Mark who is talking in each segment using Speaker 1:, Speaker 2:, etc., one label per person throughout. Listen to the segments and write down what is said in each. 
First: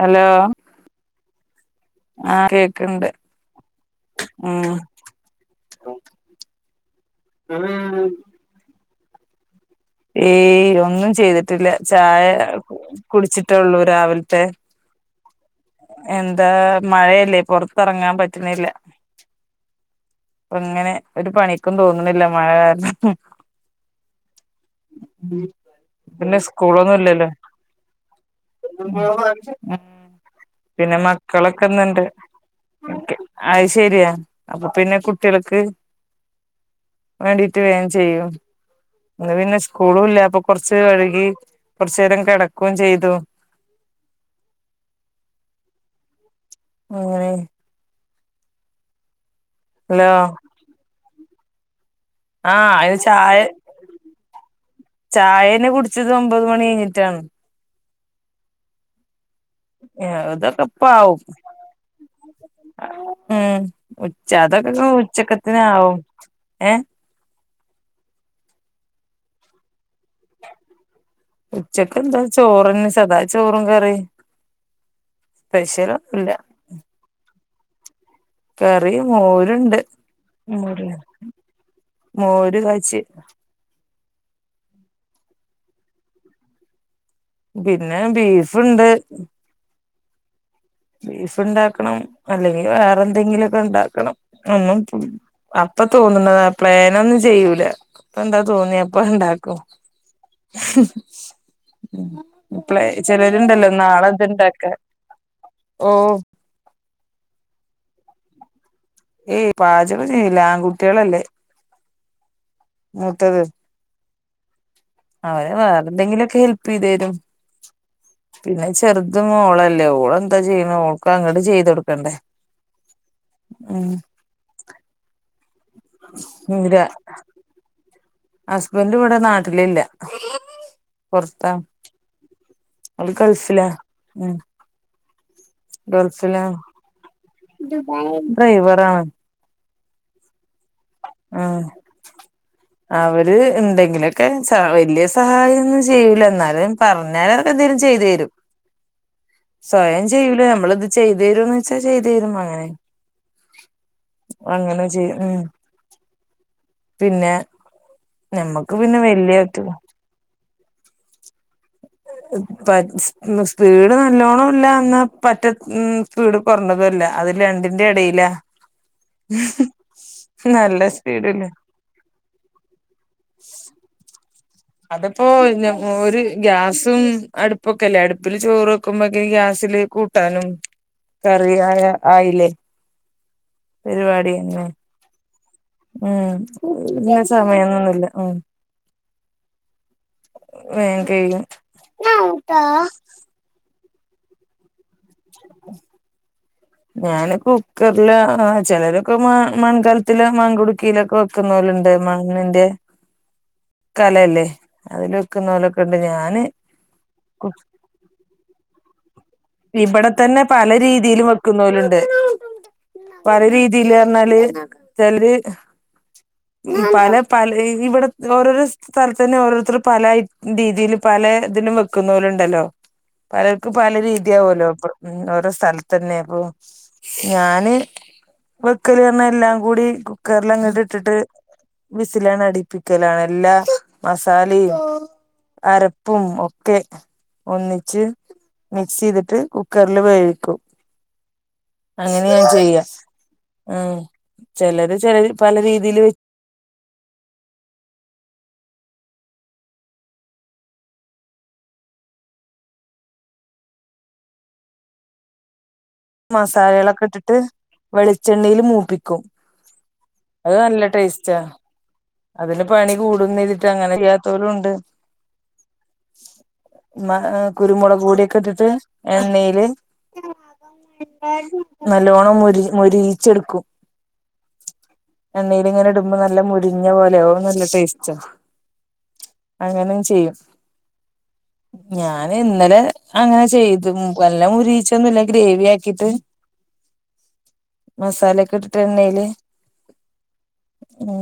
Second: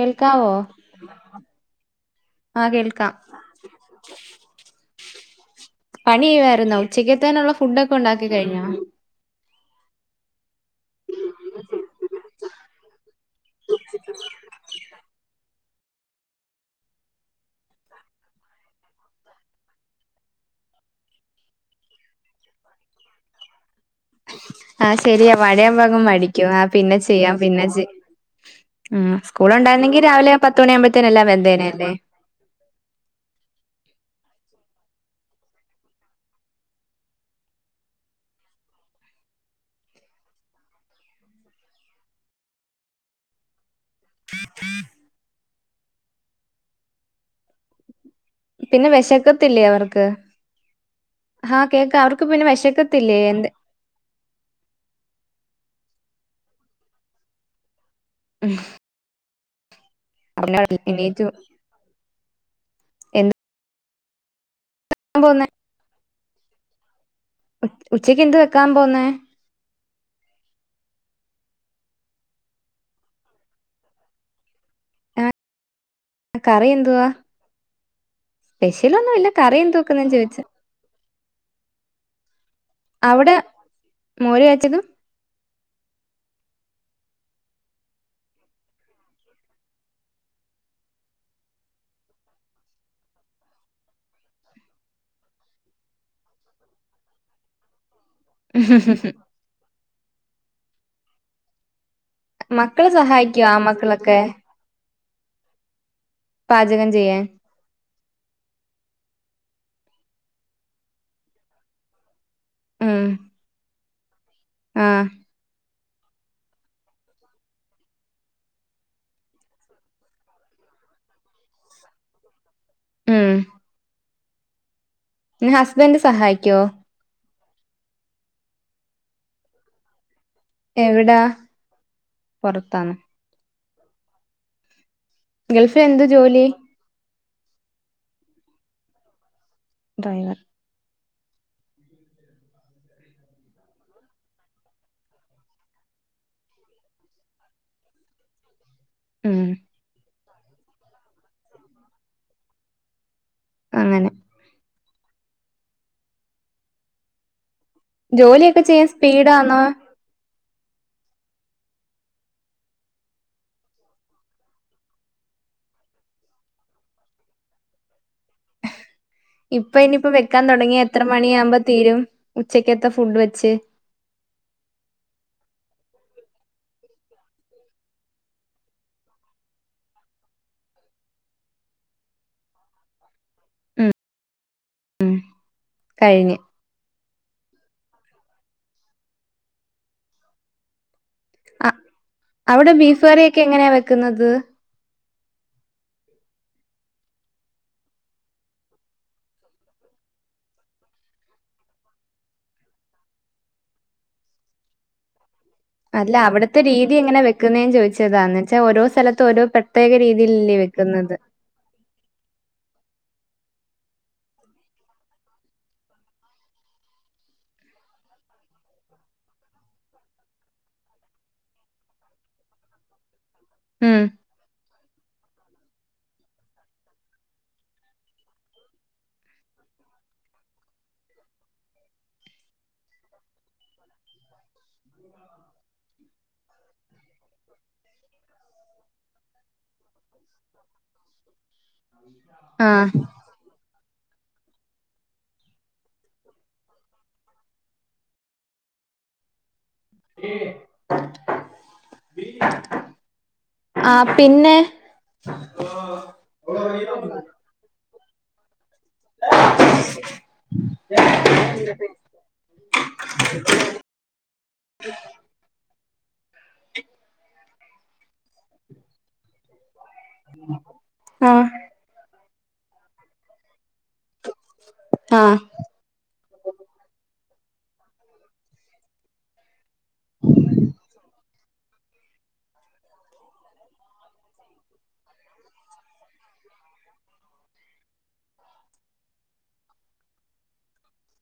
Speaker 1: Hello ആഹ്
Speaker 2: ആ
Speaker 1: കേക്ക്ണ്ട്
Speaker 2: കേൾക്കാം,
Speaker 1: ഉം
Speaker 2: പണി ചെയ്യുവായിരുന്നോ? ഉച്ചക്കത്തേനുള്ള ഫുഡോക്കെ ഒണ്ടാക്കി കഴിഞ്ഞോ?
Speaker 1: ഏയ് ഒന്നും ചെയ്തിട്ടില്ല, ചായ കുടിച്ചിട്ടേ ഒള്ളൂ രാവിലത്തെ എന്താ മഴയല്ലേ? പൊറത്തറങ്ങാൻ പറ്റുന്നില്ല, അപ്പ ഇങ്ങനെ ഒരു പണിക്കും തോന്നുന്നില്ല മഴ കാരണം.
Speaker 2: ആ ശെരിയാ മഴയാമ്പം അങ്ങ്
Speaker 1: പിന്നെ
Speaker 2: മടിക്കും, ആ
Speaker 1: സ്കൂളൊന്നും
Speaker 2: പിന്നെ
Speaker 1: ഇല്ലല്ലോ
Speaker 2: ചെയ്യാം പിന്നെ ചെ മ്
Speaker 1: ഉം
Speaker 2: സ്കൂളുണ്ടായിരുന്നെങ്കി രാവിലെ പത്ത്
Speaker 1: പിന്നെ
Speaker 2: മണിയാകുമ്പത്തേന് എല്ലാം വെന്തേനെ അല്ലേ
Speaker 1: മക്കളൊക്കെന്നണ്ട് ഓക്കേ അത് ശെരിയാ. അപ്പ പിന്നെ കുട്ടികൾക്ക് വേണ്ടിട്ട് വേം ചെയ്യും, അന്ന് പിന്നെ സ്കൂളും ഇല്ല അപ്പ കൊറച്ച് വഴുകി കൊറച്ചു നേരം കെടക്കേം ചെയ്തു. [unintelligible]
Speaker 2: പിന്നെ വെശക് ത്തില്ലേ അവർക്ക് ഹാ കേക്കാ അവർക്ക് പിന്നെ
Speaker 1: ആ അതിൽ
Speaker 2: വെശക്കത്തില്ലേ
Speaker 1: ചായ
Speaker 2: എന്ത്
Speaker 1: ചായേന്നെ കുടിച് ഇത് ഒമ്പത് മണി കഴിഞ്ഞിട്ടാണ്.
Speaker 2: ഉഹ
Speaker 1: ഏ അതക്കെ ഇപ്പം ആവും. മ്
Speaker 2: എന്തുവാ
Speaker 1: ഉച്ച അതോ അതൊക്ക ഉച്ചക്കത്തിനാവും. ഏഹ്
Speaker 2: ഉ ഉച്ചക്ക് എന്ത് വെക്കാൻ പോന്നേ
Speaker 1: ഉച്ചക്ക് എന്താ ചോറിനു സാധാ ചോറും കറിം സ്പെഷലൊന്നുല്ല
Speaker 2: കറി എന്തുവാ
Speaker 1: കറി
Speaker 2: സ്പെഷ്യലൊന്നും ഇല്ല കറി എന്ത്
Speaker 1: മോരുണ്ട്
Speaker 2: വെക്കുന്നെന്ന് ചോദിച്ചു
Speaker 1: മോര് കാച്ചി
Speaker 2: അവിടെ മോര് കാച്ചിയതും
Speaker 1: പിന്നെ ബീഫ്ണ്ട് ബീഫ് ഇണ്ടാക്കണം അല്ലെങ്കില് വേറെന്തെങ്കിലൊക്കെ ഇണ്ടാക്കണം ഒന്നും പ്പം അപ്പൊ തോന്ന്ന്നതാ പ്ലാനൊന്നും ചെയ്യൂല ഇപ്പൊ എന്താ തോന്നിയെ അപ്പത് ഇണ്ടാക്കും [unintelligible] അപ്പളേ
Speaker 2: മക്കള്
Speaker 1: ചിലര്
Speaker 2: സഹായിക്കോ ആ
Speaker 1: ഉണ്ടല്ലോ നാളെ
Speaker 2: മക്കളൊക്കെ
Speaker 1: എന്ത് ഉണ്ടാക്ക ഓഹ്
Speaker 2: പാചകം ചെയ്യാൻ
Speaker 1: ഏയ് പാചകം ചെയ്യില്ല ആൺകുട്ടിയേളല്ലേ
Speaker 2: ഉം
Speaker 1: മൂത്തത്
Speaker 2: ആ
Speaker 1: അവര് പറഞ്ഞ എന്തെങ്കിലൊക്കെ ഹെൽപ്പ് ചെയ്ത് തരും പിന്നെ ചെറുത് മോളല്ലെ ഓളെന്താ ചെയ്യണ് ഓൾക്ക് അങ്ങട്ട് ചെയ്ത് കൊട്ക്കണ്ടെ
Speaker 2: ഉം
Speaker 1: ഉം
Speaker 2: പിന്നെ ഹസ്ബൻ്റ് സഹായിക്കോ
Speaker 1: ഇല്ല ഹസ്ബൻഡ് ഇവിടെ നാട്ടിൽ ഇല്ല
Speaker 2: എവിടാ
Speaker 1: ആഹ്
Speaker 2: ഗൾഫിൽ എന്താ ജോലി?
Speaker 1: ഡ്രൈവറാ
Speaker 2: [unintelligible]
Speaker 1: ആഹ് അവര് എന്തെങ്കിലുമൊക്കെ സ വലിയ സഹായം ഒന്നും ചെയൂല എന്നാലും പറഞ്ഞാൽ അവര് എന്തേലും ചെയ്ത് തരും
Speaker 2: ഉം
Speaker 1: സ്വയം ചെ യ്യൂല നമ്മളത് ചെയ്തു തരോന്ന് ചോയ്ച്ച ചെയ്തു തരും അങ്ങനെ.
Speaker 2: അങ്ങനെ
Speaker 1: അങ്ങനെ ചെയ് ഉ പിന്നെ
Speaker 2: ജോലിയൊക്കെ
Speaker 1: ഞമ്മക്ക്
Speaker 2: ചെയ്യാൻ
Speaker 1: പിന്നെ
Speaker 2: സ്പീഡാന്നോ
Speaker 1: വല്യറ്റൂല പച്ച് സ്പീഡ് നല്ലോണം ഇല്ല എന്നാ പറ്റ സ്പീഡ് കൊർഞ്ഞതു അല്ല അത് രണ്ടിന്റിം എടേല
Speaker 2: ഇപ്പൊ ഇനിയിപ്പോ വെക്കാൻ
Speaker 1: നല്ല
Speaker 2: തുടങ്ങിയ എത്ര
Speaker 1: സ്പീഡില്ല
Speaker 2: മണിവുമ്പോ തീരും ഉച്ചക്കത്ത ഫുഡ് വെച്ച്
Speaker 1: അതിപ്പോ ഞ ഒരു ഗ്യാസും അടുപ്പൊക്കെല്ലേ അടുപ്പില് ചോറ് വെക്കുമ്പോക്ക ഗ്യാസില് കൂട്ടാനും കറിയ ആ ആയില്ലേ പരിപാടി എന്നന്നെ
Speaker 2: കഴിഞ്ഞ്
Speaker 1: ഉം [unintelligible] സമയൊന്നൊന്നില്ല ഉം വേ
Speaker 2: അ അവിടെ ബീഫുകറിയൊക്കെ എങ്ങനെയ വെക് ക്കുന്നത്
Speaker 1: [inaudible] ഞൻ കുക്കറില് ആ ചിലരൊക്കെ മൺകാലത്തില് മൺകുടുക്കിയിലൊക്കെ വെക്കുന്ന പോലുണ്ട് മണ്ണിന്റെ കലയല്ലേ അതില
Speaker 2: അല്ല അവിടുത്തെ രീതി എങ്ങനെ വെക്കുന്നേന്ന് ചോദിച്ചതാന്ന് വെച്ചാൽ ഓരോ സ്ഥലത്തും ഓരോ പ്രത്യേക
Speaker 1: ഇവിടെ തന്നെ
Speaker 2: രീതിയിലല്ലേ
Speaker 1: പല
Speaker 2: വെക്കുന്നത്
Speaker 1: രീതിലും വെക്കുന്നലുണ്ട് പല രീതിൽ പറഞ്ഞാല് ചലര് പല പല ഇവിടെ ഓരോരോ സ്ഥലത്തന്നെ ഓരോരുത്തർ പല രീതിൽ പല ഇതിലും വെക്കുന്ന പോലുണ്ടല്ലോ പലർക്ക് പലീ
Speaker 2: ഉം
Speaker 1: രീതി തീവല്ലോ ഓരോ സ്ഥലത്ത് തന്നെ അപ്പൊ ഞാന് വെക്കല് പറഞ്ഞ എല്ലാം കൂടി കുക്കറിലങ്ങട്ട ഇട്ടിട്ട് വിസിലാണ് അടിപ്പിക്കലാണ് എല്ലാ മസാലിം അരപ്പും ഒക്കെ ഒന്നിച്ച് മിക്സ് മിക്സ്സ് ചെയ്തിട്ട് കുക്കറിൽ വേവിക്കും അങ്ങനെ ഞാൻ ചെയ്യാം
Speaker 2: ആഹ്
Speaker 1: ഉം ചിലത് ചില പല രീതില്
Speaker 2: ആ പിന്നെ
Speaker 1: മസാലളൊക്കെ ഇട്ടിട്ട് വെളിച്ചെണ്ണയിൽ മൂ പ്പിക്കും അത് നല്ല ടേസ്റ്റ അതിന് പണി കൂടുംചെയ്തിട്ട് അങ്ങനെ ചെയ്യാത്ത പോലും ഉണ്ട് മ കുരുമുളക് കൂടിയൊക്കെ എത്തിട്ട് എണ്ണയില്
Speaker 2: ആഹ്
Speaker 1: നല്ലോണം മൊരി മൊരീച്ചെടുക്കും
Speaker 2: ആഹ്
Speaker 1: എണ്ണല് ഇങ്ങനെ ഇടുമ്പോ നല്ല മു ല ഓ നല്ല ടേസ്റ്റ അങ്ങനെ ചെയ്യും ഞാൻ ഇന്നലെ അങ്ങനെ ചെയ്തു എല്ലാം ഉരിയിച്ചൊന്നുമല്ല ഗ്രേവി ആക്കിട്ട് മസാല ഒക്കെ ഇട്ടിട്ട് എണ്ണേയില് ഉം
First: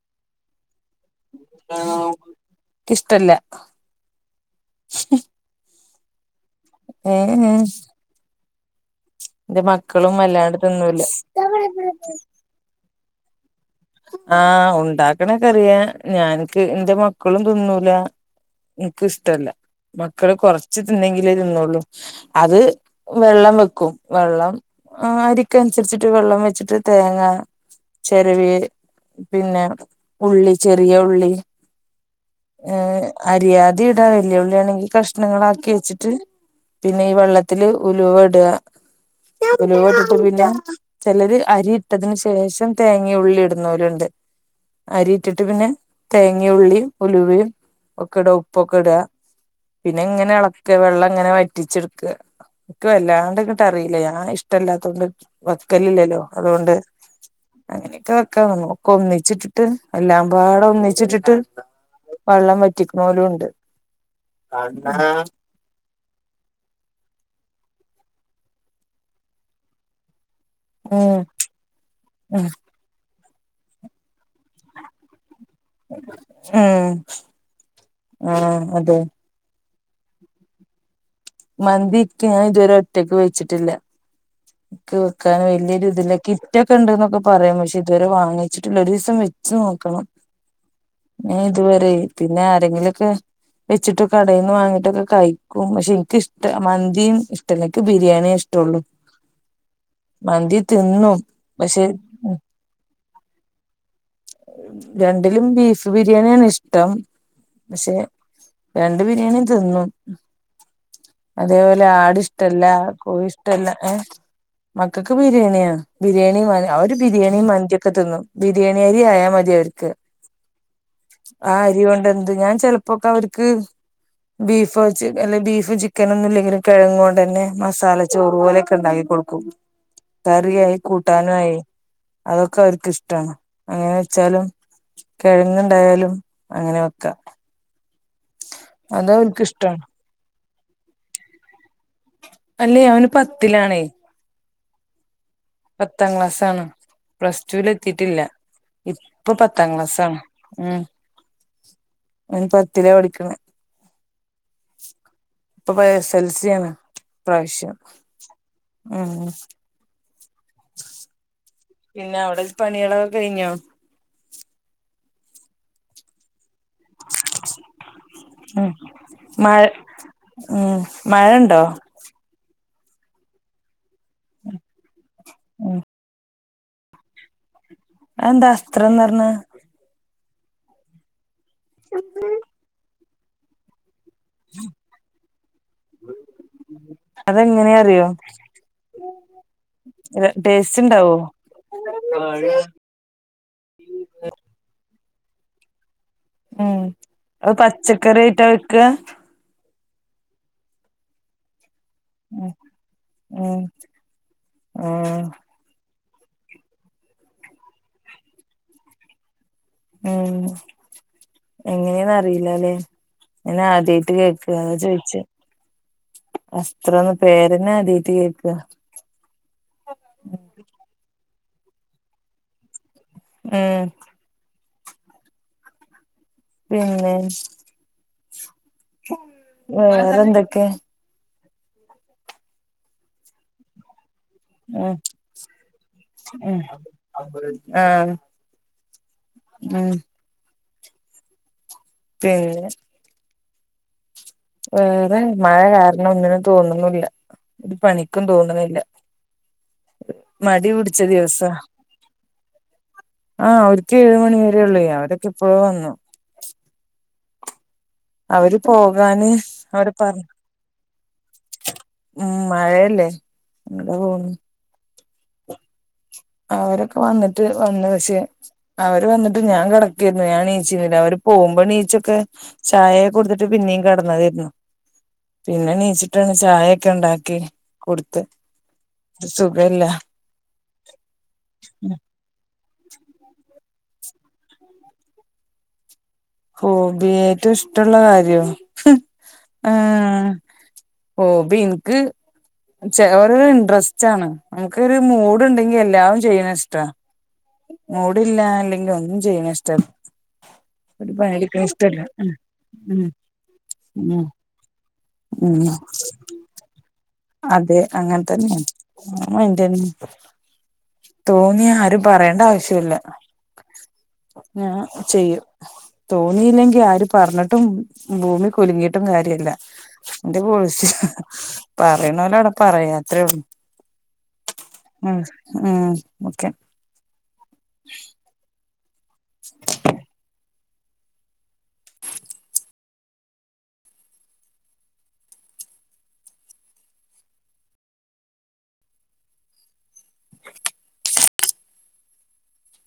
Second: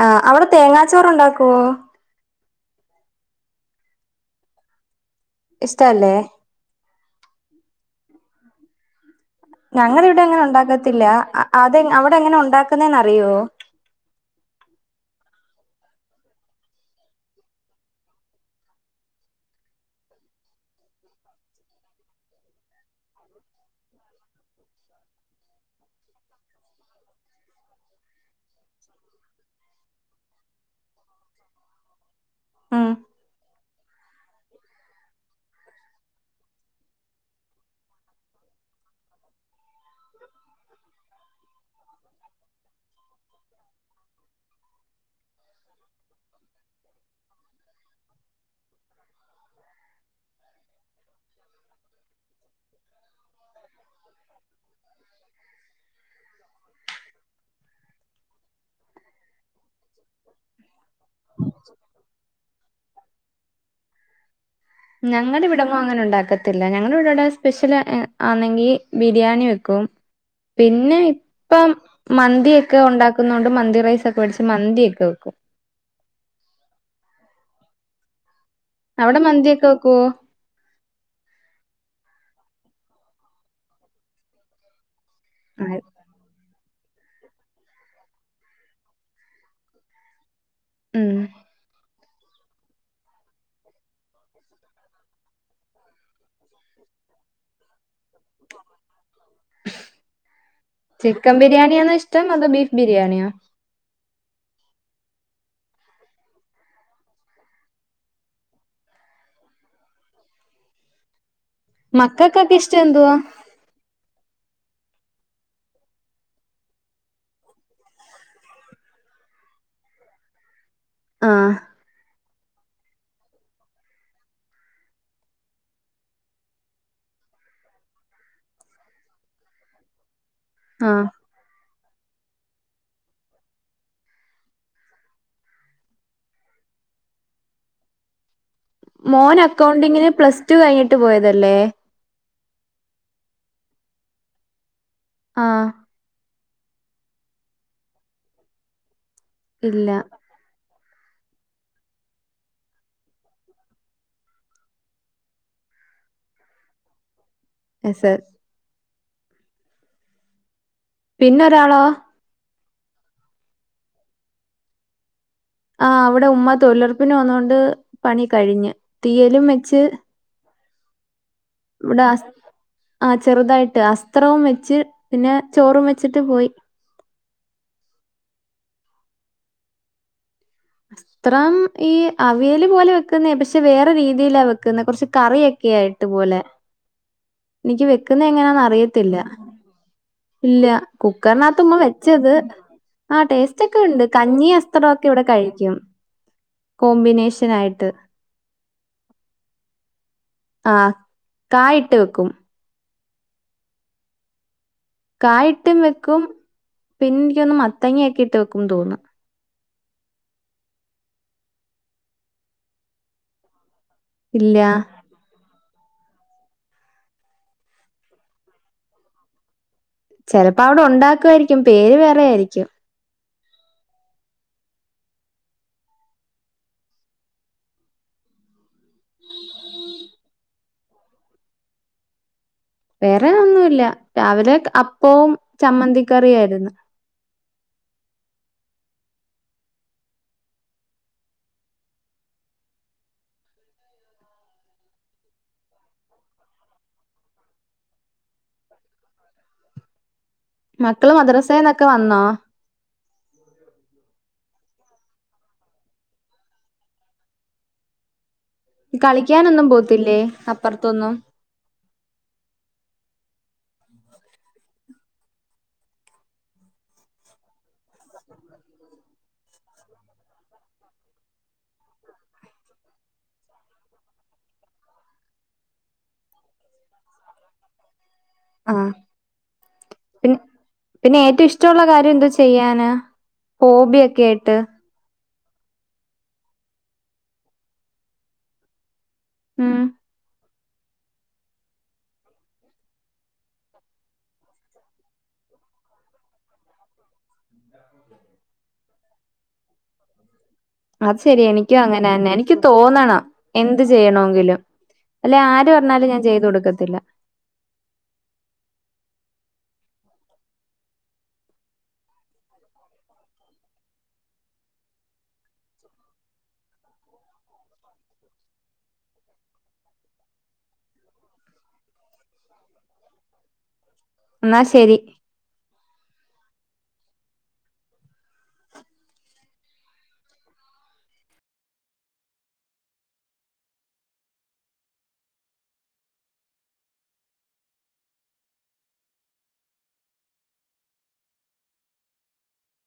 Speaker 2: ആ അവിടെ തേങ്ങാ ച്ചോറ ഉണ്ടാക്കുവോ
Speaker 1: ഇഷ്ടല്ല ഇഷ്ട
Speaker 2: ഇഷ്ടല്ലേ
Speaker 1: ഏ എ
Speaker 2: ഞങ്ങ ഇവിടെ അങ്ങനെ
Speaker 1: വല്ലാണ്ട് തിന്നൂല
Speaker 2: ഉണ്ടാക്കത്തില്ല അത് അവിടെ എങ്ങനെ ഉണ്ടാക്കുന്നറിയോ അറയോ
Speaker 1: ആഹ് ഉണ്ടാക്കണക്ക അറിയാ ഞാനക്ക് എന്റെ മക്കളും തിന്നൂല എനക്ക് ഇഷ്ടല്ല മക്കള് കൊറച്ച് തിന്നെങ്കിലേ തിന്നുള്ളു അത് വെള്ളം വെക്കും വെള്ളം അരിക്ക് അനുസരിച്ചിട്ട് വെള്ളം വെച്ചിട്ട് തേങ്ങ ചരവി പിന്നെ ഉള്ളി ചെറിയ ഉള്ളി
Speaker 2: ഉം
Speaker 1: ഏഹ് അരിയാ [unintelligible] വെല്യ ഉള്ളി ആണെങ്കി കഷ്ണങ്ങളാക്കി വെച്ചിട്ട് പിന്നെ ഈ വെള്ളത്തില് ഉലുവ ഇടുക ഉലുവ ഇട്ടിട്ട് പിന്നെ ചിലര് അരി ഇട്ടതിന് ശേഷം തേങ്ങ ഉള്ളിടും ന്നോല്ണ്ട് അരിയിട്ടിട്ട് പിന്നെ തേങ്ങ ഉള്ളിയും ഉലുവേം ഒക്കെ ഇടാ ഉപ്പൊക്കെ ഇടുക പിന്നെ ഇങ്ങനെ ഇളക്കാ വെള്ളം ഇങ്ങനെ വറ്റിച്ചെടുക്കാ ഇൻക് വല്ലാണ്ട് ഇങ്ങിട്ട് അറിയില്ല ഞാൻ ഇഷ്ടല്ല വക്കലില്ലല്ലോ അതുകൊണ്ട് അങ്ങനെയൊക്കെ ക്കെ വേണം ഒക്കെ ഒന്നിച്ചിട്ട് ട്ട് എല്ലാം പാട ഒന്നിച്ചിട്ടിട്ട് വെള്ളം വറ്റിക്കുന്നോലും ഇണ്ട്
Speaker 2: ഞങ്ങടെ ഇവിടെങ്ങും അങ്ങനെ ആന്നെങ്കി ബിരിയാണി വെക്കും പിന്നെ
Speaker 1: ഉം
Speaker 2: ഇപ്പം
Speaker 1: ഉം
Speaker 2: മന്തിയൊക്കെ ഉണ്ടാക്കു ക്കുന്നുണ്ട് മന്തി റൈസ്‌ ഒക്കെ വേടിച്ച് മന്തിയൊക്കെ വെക്കും
Speaker 1: ഏഹ് ആഹ്
Speaker 2: അവിടെ മന്തിയൊക്കെ വെ ക്കുവോ
Speaker 1: മന്തി ഇക്ക് ഞാൻ ഇതുവരെ ഒറ്റക്ക് വെച്ചിട്ടില്ല ക്ക്‌ വെക്കാന് വലിയൊരു ഇതിലൊക്കെ ക്കെ ഇണ്ട് എന്നൊക്കെ പറയാം പക്ഷെ ഇതുവരെ വാങ്ങിച്ചിട്ടില്ല ഒരു ദിവസം വെച്ച് നോക്കണം
Speaker 2: ഉം
Speaker 1: ഞാൻ ഇതുവരെ പിന്നെ ആരെങ്കിലൊക്കെ വെച്ചിട്ടോ കടേന്ന് വാങ്ങിട്ടൊക്കെ കയിക്കും പക്ഷെ എനിക്ക് ഇഷ്ട മന്തിയും ഇഷ്ടല്ല ഇൻക് ബിരി ബിരിയാണിയേ ഇഷ്ടുള്ളു
Speaker 2: ചിക്കൻ
Speaker 1: പക്ഷെ
Speaker 2: ബിരിയാണിയാന്നോ ഇഷ്ടം അതോ ബീഫ് ബിരി രിയാണിയാ
Speaker 1: രണ്ടിലും ബീഫ് ബിരിയാണിയാണ് ഇഷ്ടം പക്ഷെ രണ്ട് ബിരിയാണിയും തിന്നും അതേപോലെ ആട്
Speaker 2: മക്കൾക്കൊക്കെ
Speaker 1: ഇഷ്ടല്ല
Speaker 2: ഇഷ്ടം എന്തുവാ
Speaker 1: കോഴ ഇഷ്ടല്ല ഏഹ് മക്കക്ക് ബിരിയാണിയാ ബിരിയാണീ അവര് ബിരിയാണീം മന്തിയൊക്കെ തിന്നും ബിരിയാണി ന്തി ആയാ മതി അവര്ക്ക് ആ
Speaker 2: ആഹ്
Speaker 1: അരി കൊണ്ട് എന്ത് ഞാൻ ചെലപ്പൊക്കെ അവര്ക്ക് ബീഫ് വച്ച് അല്ലെ ബീഫും ചിക്കനൊന്നും ഇല്ലെങ്കിലും കിഴങ്ങ് കൊണ്ടെന്നെ മസാല ചോറു പോലെയൊക്കെ ഇണ്ടാക്കി കൊടുക്കും കറിയായി
Speaker 2: ആഹ്
Speaker 1: കൂട്ടാനും ആയി അതൊക്കെ അവര്ക്ക് ഇഷ്ടാണ് അങ്ങനെ വെച്ചാലും കിഴങ്ങ് ണ്ടായാലും അങ്ങനെ വെക്കാ
Speaker 2: മോൻ അക്കൗണ്ടിങ്ങിന് പ്ലസ് ടു കഴിഞ്ഞിട്ട് പോയതല്ലേ
Speaker 1: അല്ലേ അവന് പത്തിലാണേ
Speaker 2: ആഹ്
Speaker 1: പത്താം ക്ലാസ് ആണ് പ്ലസ് ടുല് എത്തിട്ടില്ല ഇപ്പ പത്താം
Speaker 2: ഇല്ല
Speaker 1: ക്ലാസ്സാണ് ഉം ഓന്പത്തിലേ പഠിക്കണെ ഇപ്പൊ എസ് എൽ സി ആണ് ഇപ്രാവശ്യം
Speaker 2: എസ്
Speaker 1: ഉം
Speaker 2: പിന്ന
Speaker 1: പിന്ന അവിടെ പണികളൊക്കെ കയിഞ്ഞോ
Speaker 2: ആ അവിടെ ഉമ്മ തൊഴിലുറപ്പിന് വന്നൊണ്ട് പണി കഴിഞ്ഞ് തീയലും വെച്ച്
Speaker 1: ഉം മഴ
Speaker 2: ഇവിടാസ് ആ ചെറുതായിട്ട് ആസ് [unintelligible] വെച്ച് പിന്നെ
Speaker 1: ഉം
Speaker 2: ചോറും വെച്ചിട്ട് പോയി
Speaker 1: അത് എന്താ അസ്ത്രം ന്ന് പറഞ്ഞാ
Speaker 2: അസ് ത്രം ഈ അവിയല് പോലെ ക്ക്ന്നേ പക്ഷെ വേറെ രീ തീല വെക്കുന്നെ കുറച്ച് കറീയക്കെ ആയിട്ട് പോലെ
Speaker 1: അതെങ്ങനെയാ
Speaker 2: എനിക്ക്
Speaker 1: അറിയോ
Speaker 2: വെക്കുന്ന എങ്ങനാന്ന് അറിയത്തില്ല ഇല്ല
Speaker 1: ടേസ്റ്റ് ഉണ്ടാവോ
Speaker 2: കുക്കറിനകത്ത് ഉമ്മ വെച്ചത് ആ ടേസ്റ്റ് ഒക്കെ ഉണ്ട് കഞ്ഞി [unintelligible] ക്കെ ഇവിടെ കഴിക്കും
Speaker 1: ഉം
Speaker 2: കോമ്പിനേഷൻ
Speaker 1: അത്
Speaker 2: ആയിട്ട്.
Speaker 1: പച്ചക്കറിയായിട്ടാ വെക്കാ
Speaker 2: ആഹ് കായ് ട്ട് വെക്കും
Speaker 1: ഉം ഉം ഉം
Speaker 2: കായിട്ടും വെ ക്കും പിന്നെ എനിക്കൊന്ന് മത്തങ്ങ ഒക്കെ ഇട്ട് വെക്കുംന്ന് തോന്നുന്നു
Speaker 1: ഉം എങ്ങനെയാന്ന് അറിയില്ലല്ലേ [unintelligible] [unintelligible] കേൾക്കുക
Speaker 2: ഇല്ല
Speaker 1: [unintelligible] ചോയിച്ചേ [unintelligible] പേരന്നെ ആദ്യായായിട്ട് കേൾക്കാ
Speaker 2: ചെലപ്പോ അവിടെ ഉണ്ടാക്കുവായിരിക്കും പേര് വേറെ ആയിരിക്കും
Speaker 1: ഉം പിന്നെ വേറെ എന്തക്കെ
Speaker 2: വേറെ ഒന്നുമില്ല രാവിലെ
Speaker 1: ഉം
Speaker 2: അപ്പവും
Speaker 1: ഉം
Speaker 2: ചമ്മന്തിക്കറിയായിരുന്നു
Speaker 1: ആഹ് ഉം പിന്നെ വേറെ മഴ കാരണം ഒന്നിനും തോന്നുന്നുില്ല ഇത് പണിക്കും തോന്നുന്നില്ല
Speaker 2: മക്കള് മദ്രസയിന്നൊക്കെ വന്നോ
Speaker 1: ആഹ് ഒര്ക്ക് ഏഴ് മണി വരെ ഉള്ളെ, അവരൊക്കെ ഇപ്പളോ വന്നു. അവര് പോകാന്
Speaker 2: കളിക്കാനൊന്നും
Speaker 1: അവിടെ
Speaker 2: പോവത്തില്ലേ
Speaker 1: പറഞ്ഞ്,
Speaker 2: അപ്പുറത്തൊന്നും?
Speaker 1: ഉം മഴ ല്ലേ അങ്ങനെ പോവുന്നു. ആഹ് അവരൊക്കെ വന്നിട്ട് വന്നു, പക്ഷെ അവര് വന്നിട്ട് ഞാൻ കെടക്കെന്നു. അവര് വന്നിട്ട് ഞാൻ കാടെക്കെന്നു. ഞാൻ നീചൂല അവര് പോകുമ്പോ നീച്ചൊക്കെ ചായ കൊടുത്തിട്ട് പിന്നെയും കെടന്നതായിരുന്ന്, പിന്നെ നീച്ചിട്ടാണ് ചായൊക്കെ ഉണ്ടാക്കി കൊടു ത്ത്
Speaker 2: ആഹ്
Speaker 1: സുഖല്ലാ
Speaker 2: പിന്നെ പിന്നെ ഏറ്റും ഇഷ്ടവുള്ള കാര്യ എന്താ വെച്ച ന, ഹോബി കേട്ട്.
Speaker 1: ഹോബി ഏറ്റവും ഇഷ്ടമുള്ള കാര്യം, ഹ്മ്മ്
Speaker 2: ഉം
Speaker 1: ആഹാ ഹോബി ഇൻക്ക്, ചെ ഓരോരോ ഇൻട്രസ്റ്റാണ്. ഇൻക്കൊരു മൂഡുണ്ടെങ്കിയെല്ലാം ചെയ്യുന്നതിഷ്ടാണ്. മൂഡില്ലായില്ലെങ്കിൽ ഒന്നും ചെയ്യുന്ന ഇഷ്ട്ടല്ല
Speaker 2: അത് ശെരിയാ, എനിക്കും അങ്ങനെ തന്നെ, എനിക്ക്
Speaker 1: ഉം
Speaker 2: തോന്നണം എന്ത്
Speaker 1: ഉം ഉം
Speaker 2: ചെയ്യണെങ്കിലും അല്ലെ ആര്
Speaker 1: ഉം
Speaker 2: പറഞ്ഞാലും ഞാൻ ചെയ്തു കൊടുക്കത്തില്ല.
Speaker 1: അതെ അങ്ങനെ തന്നെ. ആ [unintelligible] തോന്നി ആരും പറയേണ്ട ആവശ്യമില്ല ഞാൻ ചെയ്യും, തോന്നിയില്ലെങ്കിൽ ആര് പറഞ്ഞിട്ടും ഭൂമി കുലുങ്ങിട്ടും കാര്യല്ല എന്റെ പോളിസി ഹാ പറിണോലവിടെ പറയാ അത്രേയൊള്ളൂ.
Speaker 2: എന്നാ ശരി.
Speaker 1: മ് ഹ്മ്മ് ഓക്കെ. [inaudible] [inaudible]